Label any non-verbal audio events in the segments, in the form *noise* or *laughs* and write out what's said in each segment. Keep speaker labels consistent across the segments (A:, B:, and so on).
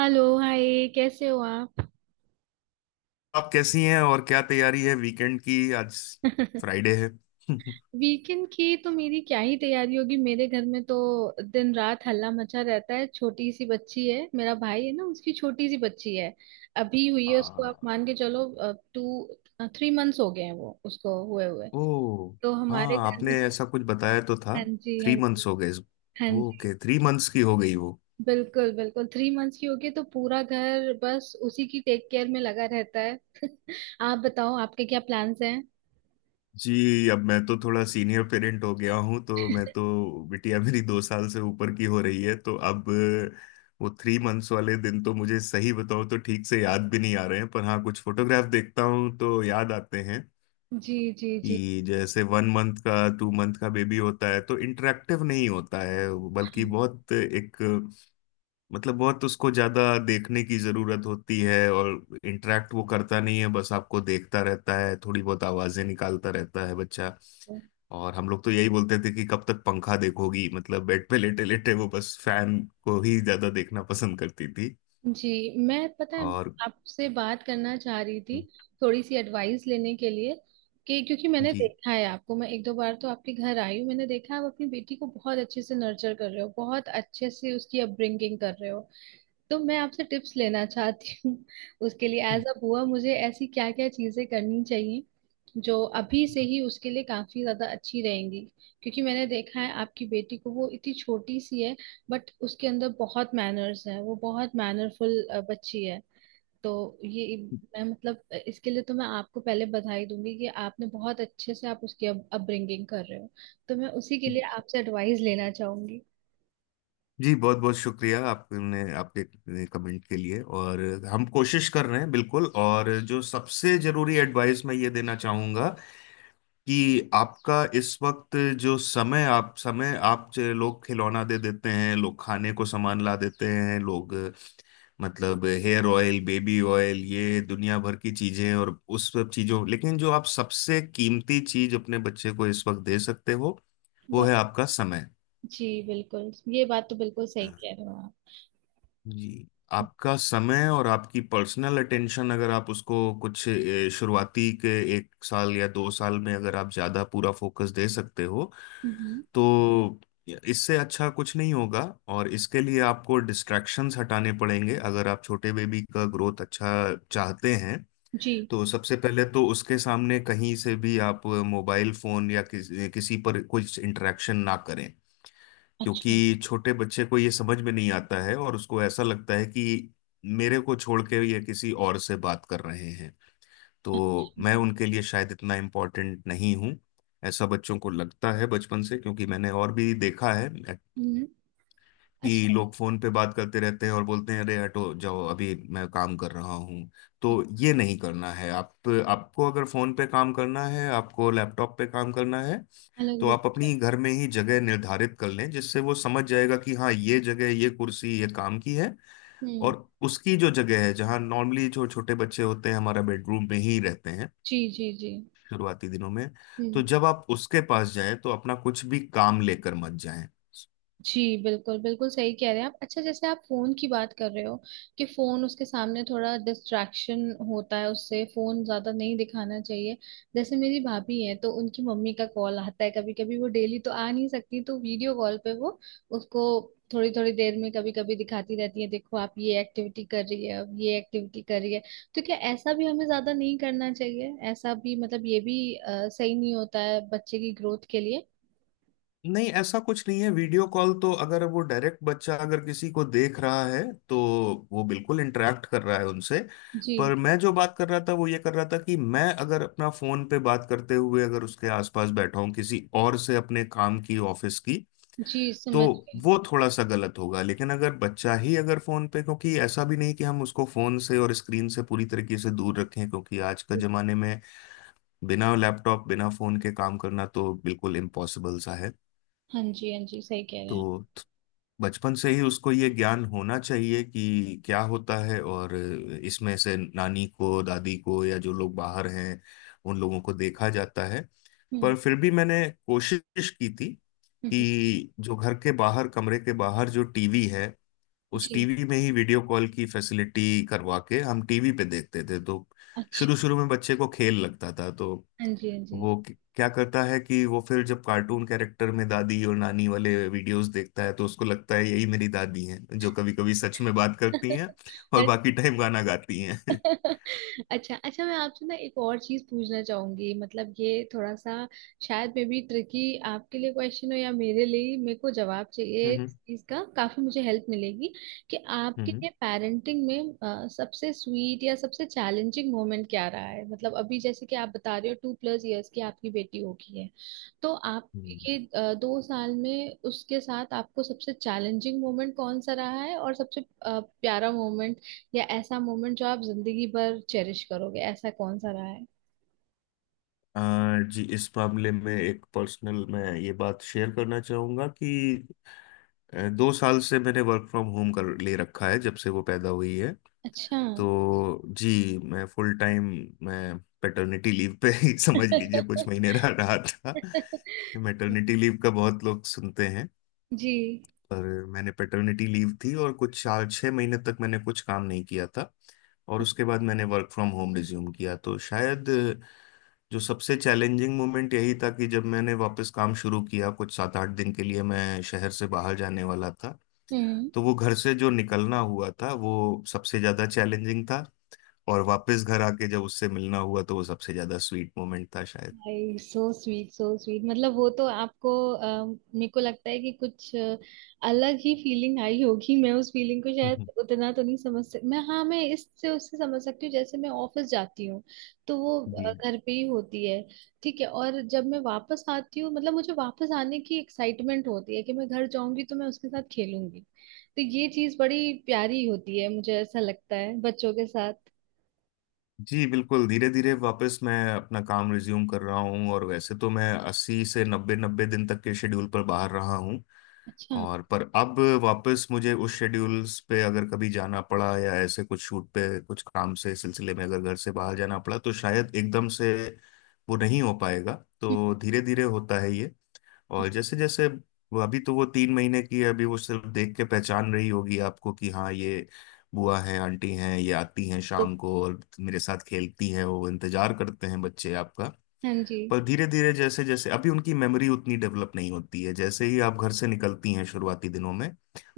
A: Hello hi, कैसे हो आप?
B: आप कैसी हैं? और क्या तैयारी है वीकेंड की आज?
A: *laughs*
B: फ्राइडे है। *laughs*
A: वीकेंड की तो मेरी क्या ही तैयारी होगी, मेरे घर में तो दिन रात हल्ला मचा रहता है। छोटी सी बच्ची है, मेरा भाई है ना, उसकी छोटी सी बच्ची है, अभी हुई है उसको,
B: आ,
A: आप मान के चलो। 2-3 मंथ्स हो गए हैं वो उसको हुए हुए।
B: ओ।
A: तो हमारे
B: हाँ,
A: घर में
B: आपने
A: तो।
B: ऐसा कुछ बताया तो था।
A: हाँ जी हाँ
B: थ्री मंथ्स
A: जी।
B: हो गए इस-
A: हाँ जी।
B: ओके, थ्री मंथ्स की हो गई वो।
A: बिल्कुल बिल्कुल, 3 मंथ्स की होगी, तो पूरा घर बस उसी की टेक केयर में लगा रहता है। *laughs* आप बताओ, आपके क्या प्लान्स हैं?
B: जी, अब मैं तो थोड़ा सीनियर पेरेंट हो गया हूँ, तो मैं तो बिटिया मेरी 2 साल से ऊपर की हो रही है, तो अब वो थ्री मंथ्स वाले दिन तो मुझे सही बताऊँ तो ठीक से याद भी नहीं आ रहे हैं, पर हाँ, कुछ फोटोग्राफ देखता हूँ तो याद आते हैं
A: जी जी
B: कि जैसे 1 मंथ का 2 मंथ का बेबी होता है तो इंटरेक्टिव नहीं होता है। बल्कि बहुत एक मतलब बहुत उसको ज्यादा देखने की जरूरत होती है, और इंटरेक्ट वो करता नहीं है, बस आपको देखता रहता है, थोड़ी बहुत आवाजें निकालता रहता है बच्चा।
A: जी
B: और हम लोग तो यही बोलते थे कि कब तक पंखा देखोगी, मतलब बेड पे लेटे लेटे वो बस फैन को ही ज्यादा देखना पसंद करती थी।
A: जी। मैं, पता है,
B: और
A: आपसे बात करना चाह रही थी, थोड़ी सी एडवाइस लेने के लिए। कि क्योंकि मैंने
B: जी
A: देखा है आपको, मैं एक दो बार तो आपके घर आई हूँ, मैंने देखा है आप अपनी बेटी को बहुत अच्छे से नर्चर कर रहे हो, बहुत अच्छे से उसकी अपब्रिंगिंग कर रहे हो। तो मैं आपसे टिप्स लेना चाहती हूँ। *laughs* उसके लिए एज अ बुआ मुझे ऐसी क्या क्या चीजें करनी चाहिए जो अभी से ही उसके लिए काफी ज्यादा अच्छी रहेंगी। क्योंकि मैंने देखा है आपकी बेटी को, वो इतनी छोटी सी है बट उसके अंदर बहुत मैनर्स है, वो बहुत मैनरफुल बच्ची है। तो ये, मैं, मतलब, इसके लिए तो मैं आपको पहले बधाई दूंगी कि आपने बहुत अच्छे से आप उसकी अपब्रिंगिंग कर रहे हो। तो मैं उसी के लिए आपसे एडवाइस लेना चाहूंगी।
B: जी, बहुत बहुत शुक्रिया, आपने आपके कमेंट के लिए। और हम कोशिश कर रहे हैं बिल्कुल। और जो सबसे जरूरी एडवाइस मैं ये देना चाहूँगा कि आपका इस वक्त जो समय आप ज- लोग खिलौना दे देते हैं, लोग खाने को सामान ला देते हैं, लोग मतलब हेयर ऑयल, बेबी ऑयल, ये दुनिया भर की चीज़ें। और उस सब चीज़ों, लेकिन जो आप सबसे कीमती चीज़ अपने बच्चे को इस वक्त दे सकते हो, वो
A: वाह!
B: है आपका समय।
A: जी बिल्कुल, ये बात तो बिल्कुल सही कह रहे हो आप।
B: जी, आपका समय और आपकी पर्सनल अटेंशन अगर आप उसको कुछ शुरुआती के 1 साल या 2 साल में अगर आप ज़्यादा पूरा फोकस दे सकते हो
A: हम्म।
B: तो इससे अच्छा कुछ नहीं होगा। और इसके लिए आपको डिस्ट्रैक्शंस हटाने पड़ेंगे अगर आप छोटे बेबी का ग्रोथ अच्छा चाहते हैं।
A: जी।
B: तो सबसे पहले तो उसके सामने कहीं से भी आप मोबाइल फोन या किसी पर कुछ इंटरेक्शन ना करें।
A: अच्छा
B: क्योंकि छोटे बच्चे को ये समझ में नहीं आता है, और उसको ऐसा लगता है कि मेरे को छोड़ के ये किसी और से बात कर रहे हैं, तो
A: अच्छा।
B: मैं उनके लिए शायद इतना इम्पोर्टेंट नहीं हूँ। ऐसा बच्चों को लगता है बचपन से, क्योंकि मैंने और भी देखा है
A: हम्म।
B: कि
A: अच्छा।
B: लोग फोन पे बात करते रहते हैं और बोलते हैं, अरे हटो जाओ, अभी मैं काम कर रहा हूँ। तो ये नहीं करना है। आप, आपको अगर फोन पे काम करना है, आपको लैपटॉप पे काम करना है,
A: अलग
B: तो
A: रूप।
B: आप अपनी घर में ही जगह निर्धारित कर लें, जिससे वो समझ जाएगा कि हाँ, ये जगह, ये कुर्सी ये काम की है।
A: हम्म।
B: और उसकी जो जगह है जहाँ नॉर्मली जो छोटे बच्चे होते हैं, हमारा बेडरूम में ही रहते हैं
A: जी जी जी।
B: शुरुआती दिनों में, तो
A: हम्म।
B: जब आप उसके पास जाएं तो अपना कुछ भी काम लेकर मत जाएं।
A: जी बिल्कुल बिल्कुल सही कह रहे हैं आप। अच्छा, जैसे आप फोन की बात कर रहे हो कि फोन उसके सामने थोड़ा डिस्ट्रैक्शन होता है, उससे फोन ज्यादा नहीं दिखाना चाहिए। जैसे मेरी भाभी है तो उनकी मम्मी का कॉल आता है, कभी कभी, वो डेली तो आ नहीं सकती, तो वीडियो कॉल पे वो उसको थोड़ी थोड़ी देर में कभी कभी दिखाती रहती है, देखो आप ये एक्टिविटी कर रही है, अब ये एक्टिविटी कर रही है। तो क्या ऐसा भी हमें ज्यादा नहीं करना चाहिए? ऐसा भी, मतलब, ये भी सही नहीं होता है बच्चे की ग्रोथ के लिए?
B: नहीं, ऐसा कुछ नहीं है। वीडियो कॉल तो अगर वो डायरेक्ट बच्चा अगर किसी को देख रहा है, तो वो बिल्कुल इंटरेक्ट कर रहा है उनसे।
A: जी
B: पर मैं जो बात कर रहा था वो ये कर रहा था कि मैं अगर अपना फोन पे बात करते हुए अगर उसके आसपास बैठा हूँ किसी और से, अपने काम की, ऑफिस की,
A: जी,
B: तो
A: समझ गई।
B: वो थोड़ा सा गलत होगा। लेकिन अगर बच्चा ही अगर फोन पे, क्योंकि ऐसा भी नहीं कि हम उसको फोन से और स्क्रीन से पूरी तरीके से दूर रखें, क्योंकि आज के जमाने में बिना लैपटॉप बिना फोन के काम करना तो बिल्कुल इम्पॉसिबल सा है।
A: हाँ जी हाँ जी, सही कह रहे हैं आप।
B: तो बचपन से ही उसको ये ज्ञान होना चाहिए कि क्या होता है, और इसमें से नानी को, दादी को, या जो लोग बाहर हैं उन लोगों को देखा जाता है।
A: हम्म।
B: पर फिर भी मैंने कोशिश की थी
A: हम्म। हम्म।
B: कि जो घर के बाहर, कमरे के बाहर जो टीवी है, उस
A: जी।
B: टीवी में ही वीडियो कॉल की फैसिलिटी करवा के हम टीवी पे देखते थे। तो
A: अच्छा।
B: शुरू शुरू में बच्चे को खेल लगता था, तो
A: हाँ जी हाँ जी।
B: वो क्या करता है कि वो फिर जब कार्टून कैरेक्टर में दादी और नानी वाले वीडियोस देखता है तो उसको लगता है यही मेरी दादी हैं जो कभी कभी सच में बात करती
A: *laughs*
B: हैं और
A: और।
B: बाकी टाइम गाना गाती हैं। *laughs*
A: *laughs* अच्छा अच्छा, मैं आपसे ना एक और चीज पूछना चाहूंगी, मतलब ये थोड़ा सा शायद मे बी ट्रिकी आपके लिए क्वेश्चन हो, या मेरे लिए, मेरे को जवाब चाहिए इस
B: हम्म।
A: चीज का, काफी मुझे हेल्प मिलेगी। कि आपके
B: हम्म।
A: लिए पेरेंटिंग में सबसे स्वीट या सबसे चैलेंजिंग मोमेंट क्या रहा है? मतलब अभी, जैसे कि आप बता रहे हो, 2+ इयर्स की आपकी बेटी होगी, है। तो आप,
B: हम्म।
A: ये 2 साल में उसके साथ आपको सबसे चैलेंजिंग मोमेंट कौन सा रहा है, और सबसे प्यारा मोमेंट, या ऐसा मोमेंट जो आप जिंदगी भर चेरिश करोगे, ऐसा कौन सा रहा है?
B: जी, इस मामले में एक पर्सनल मैं ये बात शेयर करना चाहूंगा कि 2 साल से मैंने वर्क फ्रॉम होम कर ले रखा है, जब से वो पैदा हुई है।
A: अच्छा।
B: तो जी, मैं फुल टाइम, मैं पेटर्निटी लीव पे ही *laughs* समझ लीजिए कुछ महीने रह रहा था। मैटरनिटी
A: *laughs*
B: लीव का बहुत लोग सुनते हैं,
A: जी।
B: पर मैंने पेटर्निटी लीव थी, और कुछ 4 6 महीने तक मैंने कुछ काम नहीं किया था। और उसके बाद मैंने वर्क फ्रॉम होम रिज्यूम किया, तो शायद जो सबसे चैलेंजिंग मोमेंट यही था कि जब मैंने वापस काम शुरू किया, कुछ 7 8 दिन के लिए मैं शहर से बाहर जाने वाला था,
A: हम्म।
B: तो वो घर से जो निकलना हुआ था वो सबसे ज़्यादा चैलेंजिंग था। और वापस घर आके जब उससे मिलना हुआ तो वो सबसे ज्यादा स्वीट मोमेंट था शायद।
A: I, so sweet, so sweet! मतलब वो तो आपको मेरे को लगता है कि कुछ अलग ही फीलिंग आई होगी। मैं उस फीलिंग को शायद
B: हम्म।
A: उतना तो नहीं समझ सकती, मैं, हाँ, मैं इससे उससे समझ सकती हूँ, जैसे मैं ऑफिस जाती हूँ तो वो
B: जी
A: घर पे ही होती है। ठीक है, और जब मैं वापस आती हूँ, मतलब मुझे वापस आने की एक्साइटमेंट होती है कि मैं घर जाऊंगी तो मैं उसके साथ खेलूंगी, तो ये चीज बड़ी प्यारी होती है, मुझे ऐसा लगता है बच्चों के साथ।
B: जी बिल्कुल, धीरे धीरे वापस मैं अपना काम रिज्यूम कर रहा हूँ, और वैसे तो मैं अस्सी से नब्बे नब्बे दिन तक के शेड्यूल पर बाहर रहा हूँ।
A: अच्छा।
B: और पर अब वापस मुझे उस शेड्यूल्स पे अगर कभी जाना पड़ा या ऐसे कुछ शूट पे कुछ काम से सिलसिले में अगर घर से बाहर जाना पड़ा तो शायद एकदम से वो नहीं हो पाएगा। तो धीरे धीरे होता है ये। और जैसे
A: *laughs*
B: जैसे वो, अभी तो वो 3 महीने की है, अभी वो सिर्फ देख के पहचान रही होगी आपको कि हाँ, ये बुआ है, आंटी हैं, ये आती हैं शाम को और मेरे साथ खेलती हैं, वो इंतजार करते हैं बच्चे आपका।
A: हाँ जी।
B: पर धीरे धीरे, जैसे जैसे, अभी उनकी मेमोरी उतनी डेवलप नहीं होती है, जैसे ही आप घर से निकलती हैं शुरुआती दिनों में,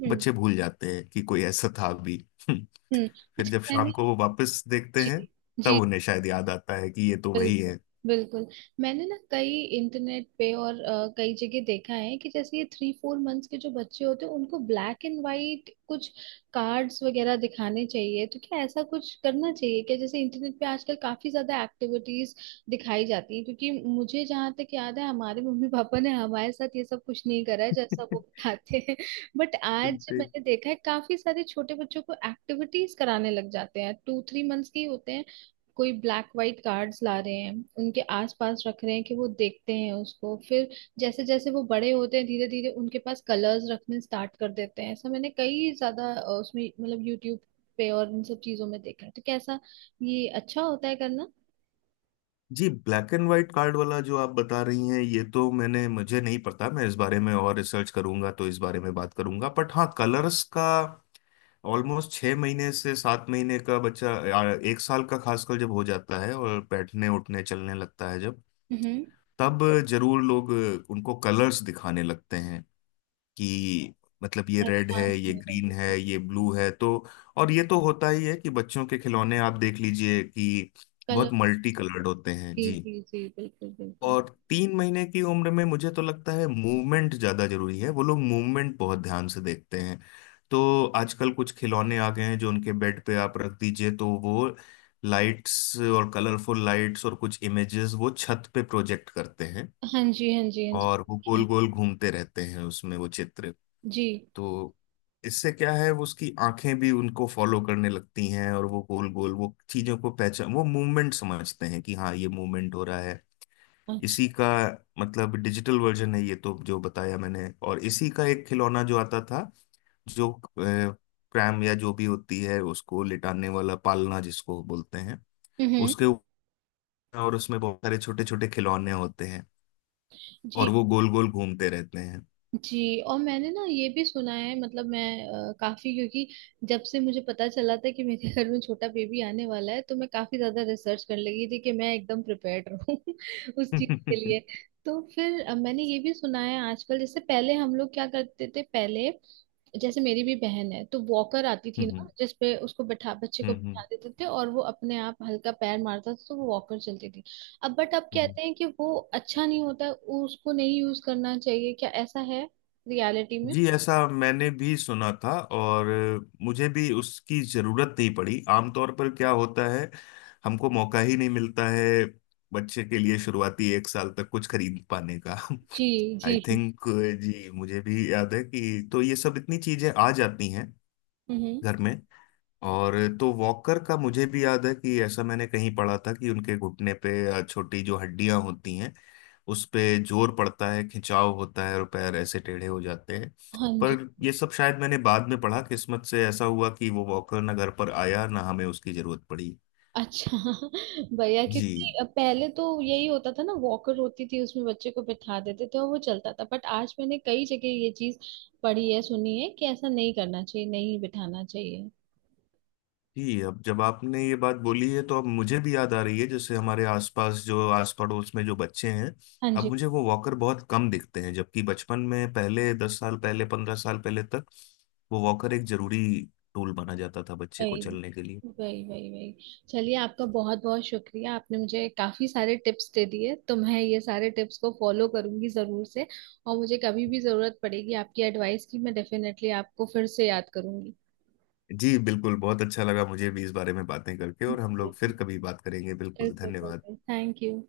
A: हम्म
B: बच्चे भूल जाते हैं कि कोई ऐसा था भी। *laughs* फिर
A: हम्म। अच्छा,
B: जब
A: मैंने।
B: शाम को वो वापस देखते
A: जी
B: हैं,
A: जी,
B: तब उन्हें शायद याद आता है कि ये तो वही
A: बिल्कुल
B: है।
A: बिल्कुल। मैंने ना कई, इंटरनेट पे और कई जगह देखा है कि जैसे ये 3-4 मंथ्स के जो बच्चे होते हैं उनको ब्लैक एंड वाइट कुछ कार्ड्स वगैरह दिखाने चाहिए, तो क्या ऐसा कुछ करना चाहिए क्या, जैसे इंटरनेट पे आजकल काफी ज्यादा एक्टिविटीज दिखाई जाती है, क्योंकि मुझे जहाँ तक याद है हमारे मम्मी पापा ने हमारे साथ ये सब कुछ नहीं करा है जैसा वो बताते हैं। *laughs* बट आज मैंने
B: *laughs*
A: देखा है काफी सारे छोटे बच्चों को एक्टिविटीज कराने लग जाते हैं, 2-3 मंथ्स के ही होते हैं, कोई ब्लैक वाइट कार्ड्स ला रहे हैं, उनके आसपास रख रहे हैं कि वो देखते हैं उसको। फिर जैसे जैसे वो बड़े होते हैं, धीरे धीरे उनके पास कलर्स रखने स्टार्ट कर देते हैं। ऐसा मैंने कई ज्यादा उसमें, मतलब, यूट्यूब पे और इन सब चीजों में देखा है। तो कैसा, ये अच्छा होता है करना?
B: जी, ब्लैक एंड व्हाइट कार्ड वाला जो आप बता रही हैं, ये तो मैंने, मुझे नहीं पता, मैं इस बारे में और रिसर्च करूंगा तो इस बारे में बात करूंगा। बट हाँ, कलर्स का ऑलमोस्ट 6 महीने से 7 महीने का बच्चा या 1 साल का खासकर जब हो जाता है और बैठने उठने चलने लगता है जब,
A: हम्म।
B: तब जरूर लोग उनको कलर्स दिखाने लगते हैं कि मतलब ये रेड
A: पहचान
B: है,
A: हो
B: ये ग्रीन
A: जाएगी।
B: है, ये ब्लू है। तो, और ये तो होता ही है कि बच्चों के खिलौने आप देख लीजिए कि बहुत
A: कलर।
B: मल्टी कलर्ड होते हैं
A: जी
B: जी।
A: जी जी, बिल्कुल बिल्कुल।
B: और 3 महीने की उम्र में मुझे तो लगता है मूवमेंट ज्यादा जरूरी है, वो लोग मूवमेंट बहुत ध्यान से देखते हैं। तो आजकल कुछ खिलौने आ गए हैं जो उनके बेड पे आप रख दीजिए तो वो लाइट्स और कलरफुल लाइट्स और कुछ इमेजेस वो छत पे प्रोजेक्ट करते हैं,
A: हाँ जी हाँ जी हाँ।
B: और वो
A: जी।
B: गोल गोल घूमते रहते हैं उसमें वो चित्र।
A: जी।
B: तो इससे क्या है, वो उसकी आंखें भी उनको फॉलो करने लगती हैं और वो गोल गोल वो चीजों को पहचान, वो मूवमेंट समझते हैं कि हाँ, ये मूवमेंट हो रहा है। इसी
A: अच्छा।
B: का मतलब डिजिटल वर्जन है ये तो, जो बताया मैंने। और इसी का एक खिलौना जो आता था, जो क्रैम या जो भी होती है उसको लिटाने वाला, पालना जिसको बोलते हैं,
A: हम्म।
B: उसके ऊपर, और उसमें बहुत सारे छोटे छोटे खिलौने होते हैं, और
A: जी।
B: वो गोल गोल घूमते रहते हैं।
A: जी। और मैंने ना ये भी सुना है, मतलब मैं काफी, क्योंकि जब से मुझे पता चला था कि मेरे घर में छोटा बेबी आने वाला है तो मैं काफी ज्यादा रिसर्च करने लगी थी कि मैं एकदम प्रिपेयर्ड रहूं। *laughs* उस
B: *laughs*
A: चीज के
B: हम्म।
A: लिए। तो फिर मैंने ये भी सुना है आजकल, जैसे पहले हम लोग क्या करते थे, पहले, जैसे मेरी भी बहन है, तो वॉकर आती थी ना
B: हम्म।
A: जिसपे उसको बैठा, बच्चे को बैठा
B: हम्म।
A: देते थे और वो अपने आप हल्का पैर मारता था तो वो वॉकर चलती थी। अब बट अब
B: हम्म।
A: कहते हैं कि वो अच्छा नहीं होता, उसको नहीं यूज करना चाहिए। क्या ऐसा है रियलिटी में?
B: जी, ऐसा मैंने भी सुना था, और मुझे भी उसकी जरूरत नहीं पड़ी। आमतौर पर क्या होता है, हमको मौका ही नहीं मिलता है बच्चे के लिए शुरुआती 1 साल तक कुछ खरीद पाने का। *laughs*
A: जी जी।
B: आई थिंक, जी मुझे भी याद है कि, तो ये सब इतनी चीजें आ जाती हैं
A: हम्म।
B: घर में। और तो वॉकर का मुझे भी याद है कि ऐसा मैंने कहीं पढ़ा था कि उनके घुटने पे छोटी जो हड्डियां होती हैं उस पे जोर पड़ता है, खिंचाव होता है, और पैर ऐसे टेढ़े हो जाते हैं।
A: हाँ जी।
B: पर ये सब शायद मैंने बाद में पढ़ा, किस्मत से ऐसा हुआ कि वो वॉकर ना घर पर आया ना हमें उसकी जरूरत पड़ी।
A: अच्छा। *laughs* भैया,
B: जी,
A: क्योंकि पहले तो यही होता था ना, वॉकर होती थी, उसमें बच्चे को बिठा देते थे और वो चलता था, बट आज मैंने कई जगह ये चीज पढ़ी है, सुनी है, कि ऐसा नहीं करना चाहिए, नहीं बिठाना चाहिए।
B: जी, अब जब आपने ये बात बोली है तो अब मुझे भी याद आ रही है, जैसे हमारे आसपास जो आस पड़ोस में जो बच्चे हैं,
A: हाँ
B: अब
A: जी।
B: मुझे वो वॉकर बहुत कम दिखते हैं, जबकि बचपन में, पहले 10 साल पहले, 15 साल पहले तक वो वॉकर एक जरूरी टूल माना जाता था बच्चे को
A: वही
B: चलने के लिए।
A: वही वही वही। चलिए, आपका बहुत बहुत शुक्रिया, आपने मुझे काफी सारे टिप्स दे दिए, तो मैं ये सारे टिप्स को फॉलो करूंगी जरूर से। और मुझे कभी भी जरूरत पड़ेगी आपकी एडवाइस की, मैं डेफिनेटली आपको फिर से याद करूंगी।
B: जी बिल्कुल, बहुत अच्छा लगा मुझे भी इस बारे में बातें करके, और हम लोग फिर कभी बात करेंगे। बिल्कुल,
A: बिल्कुल
B: धन्यवाद।
A: बिल्कुल, थैंक यू।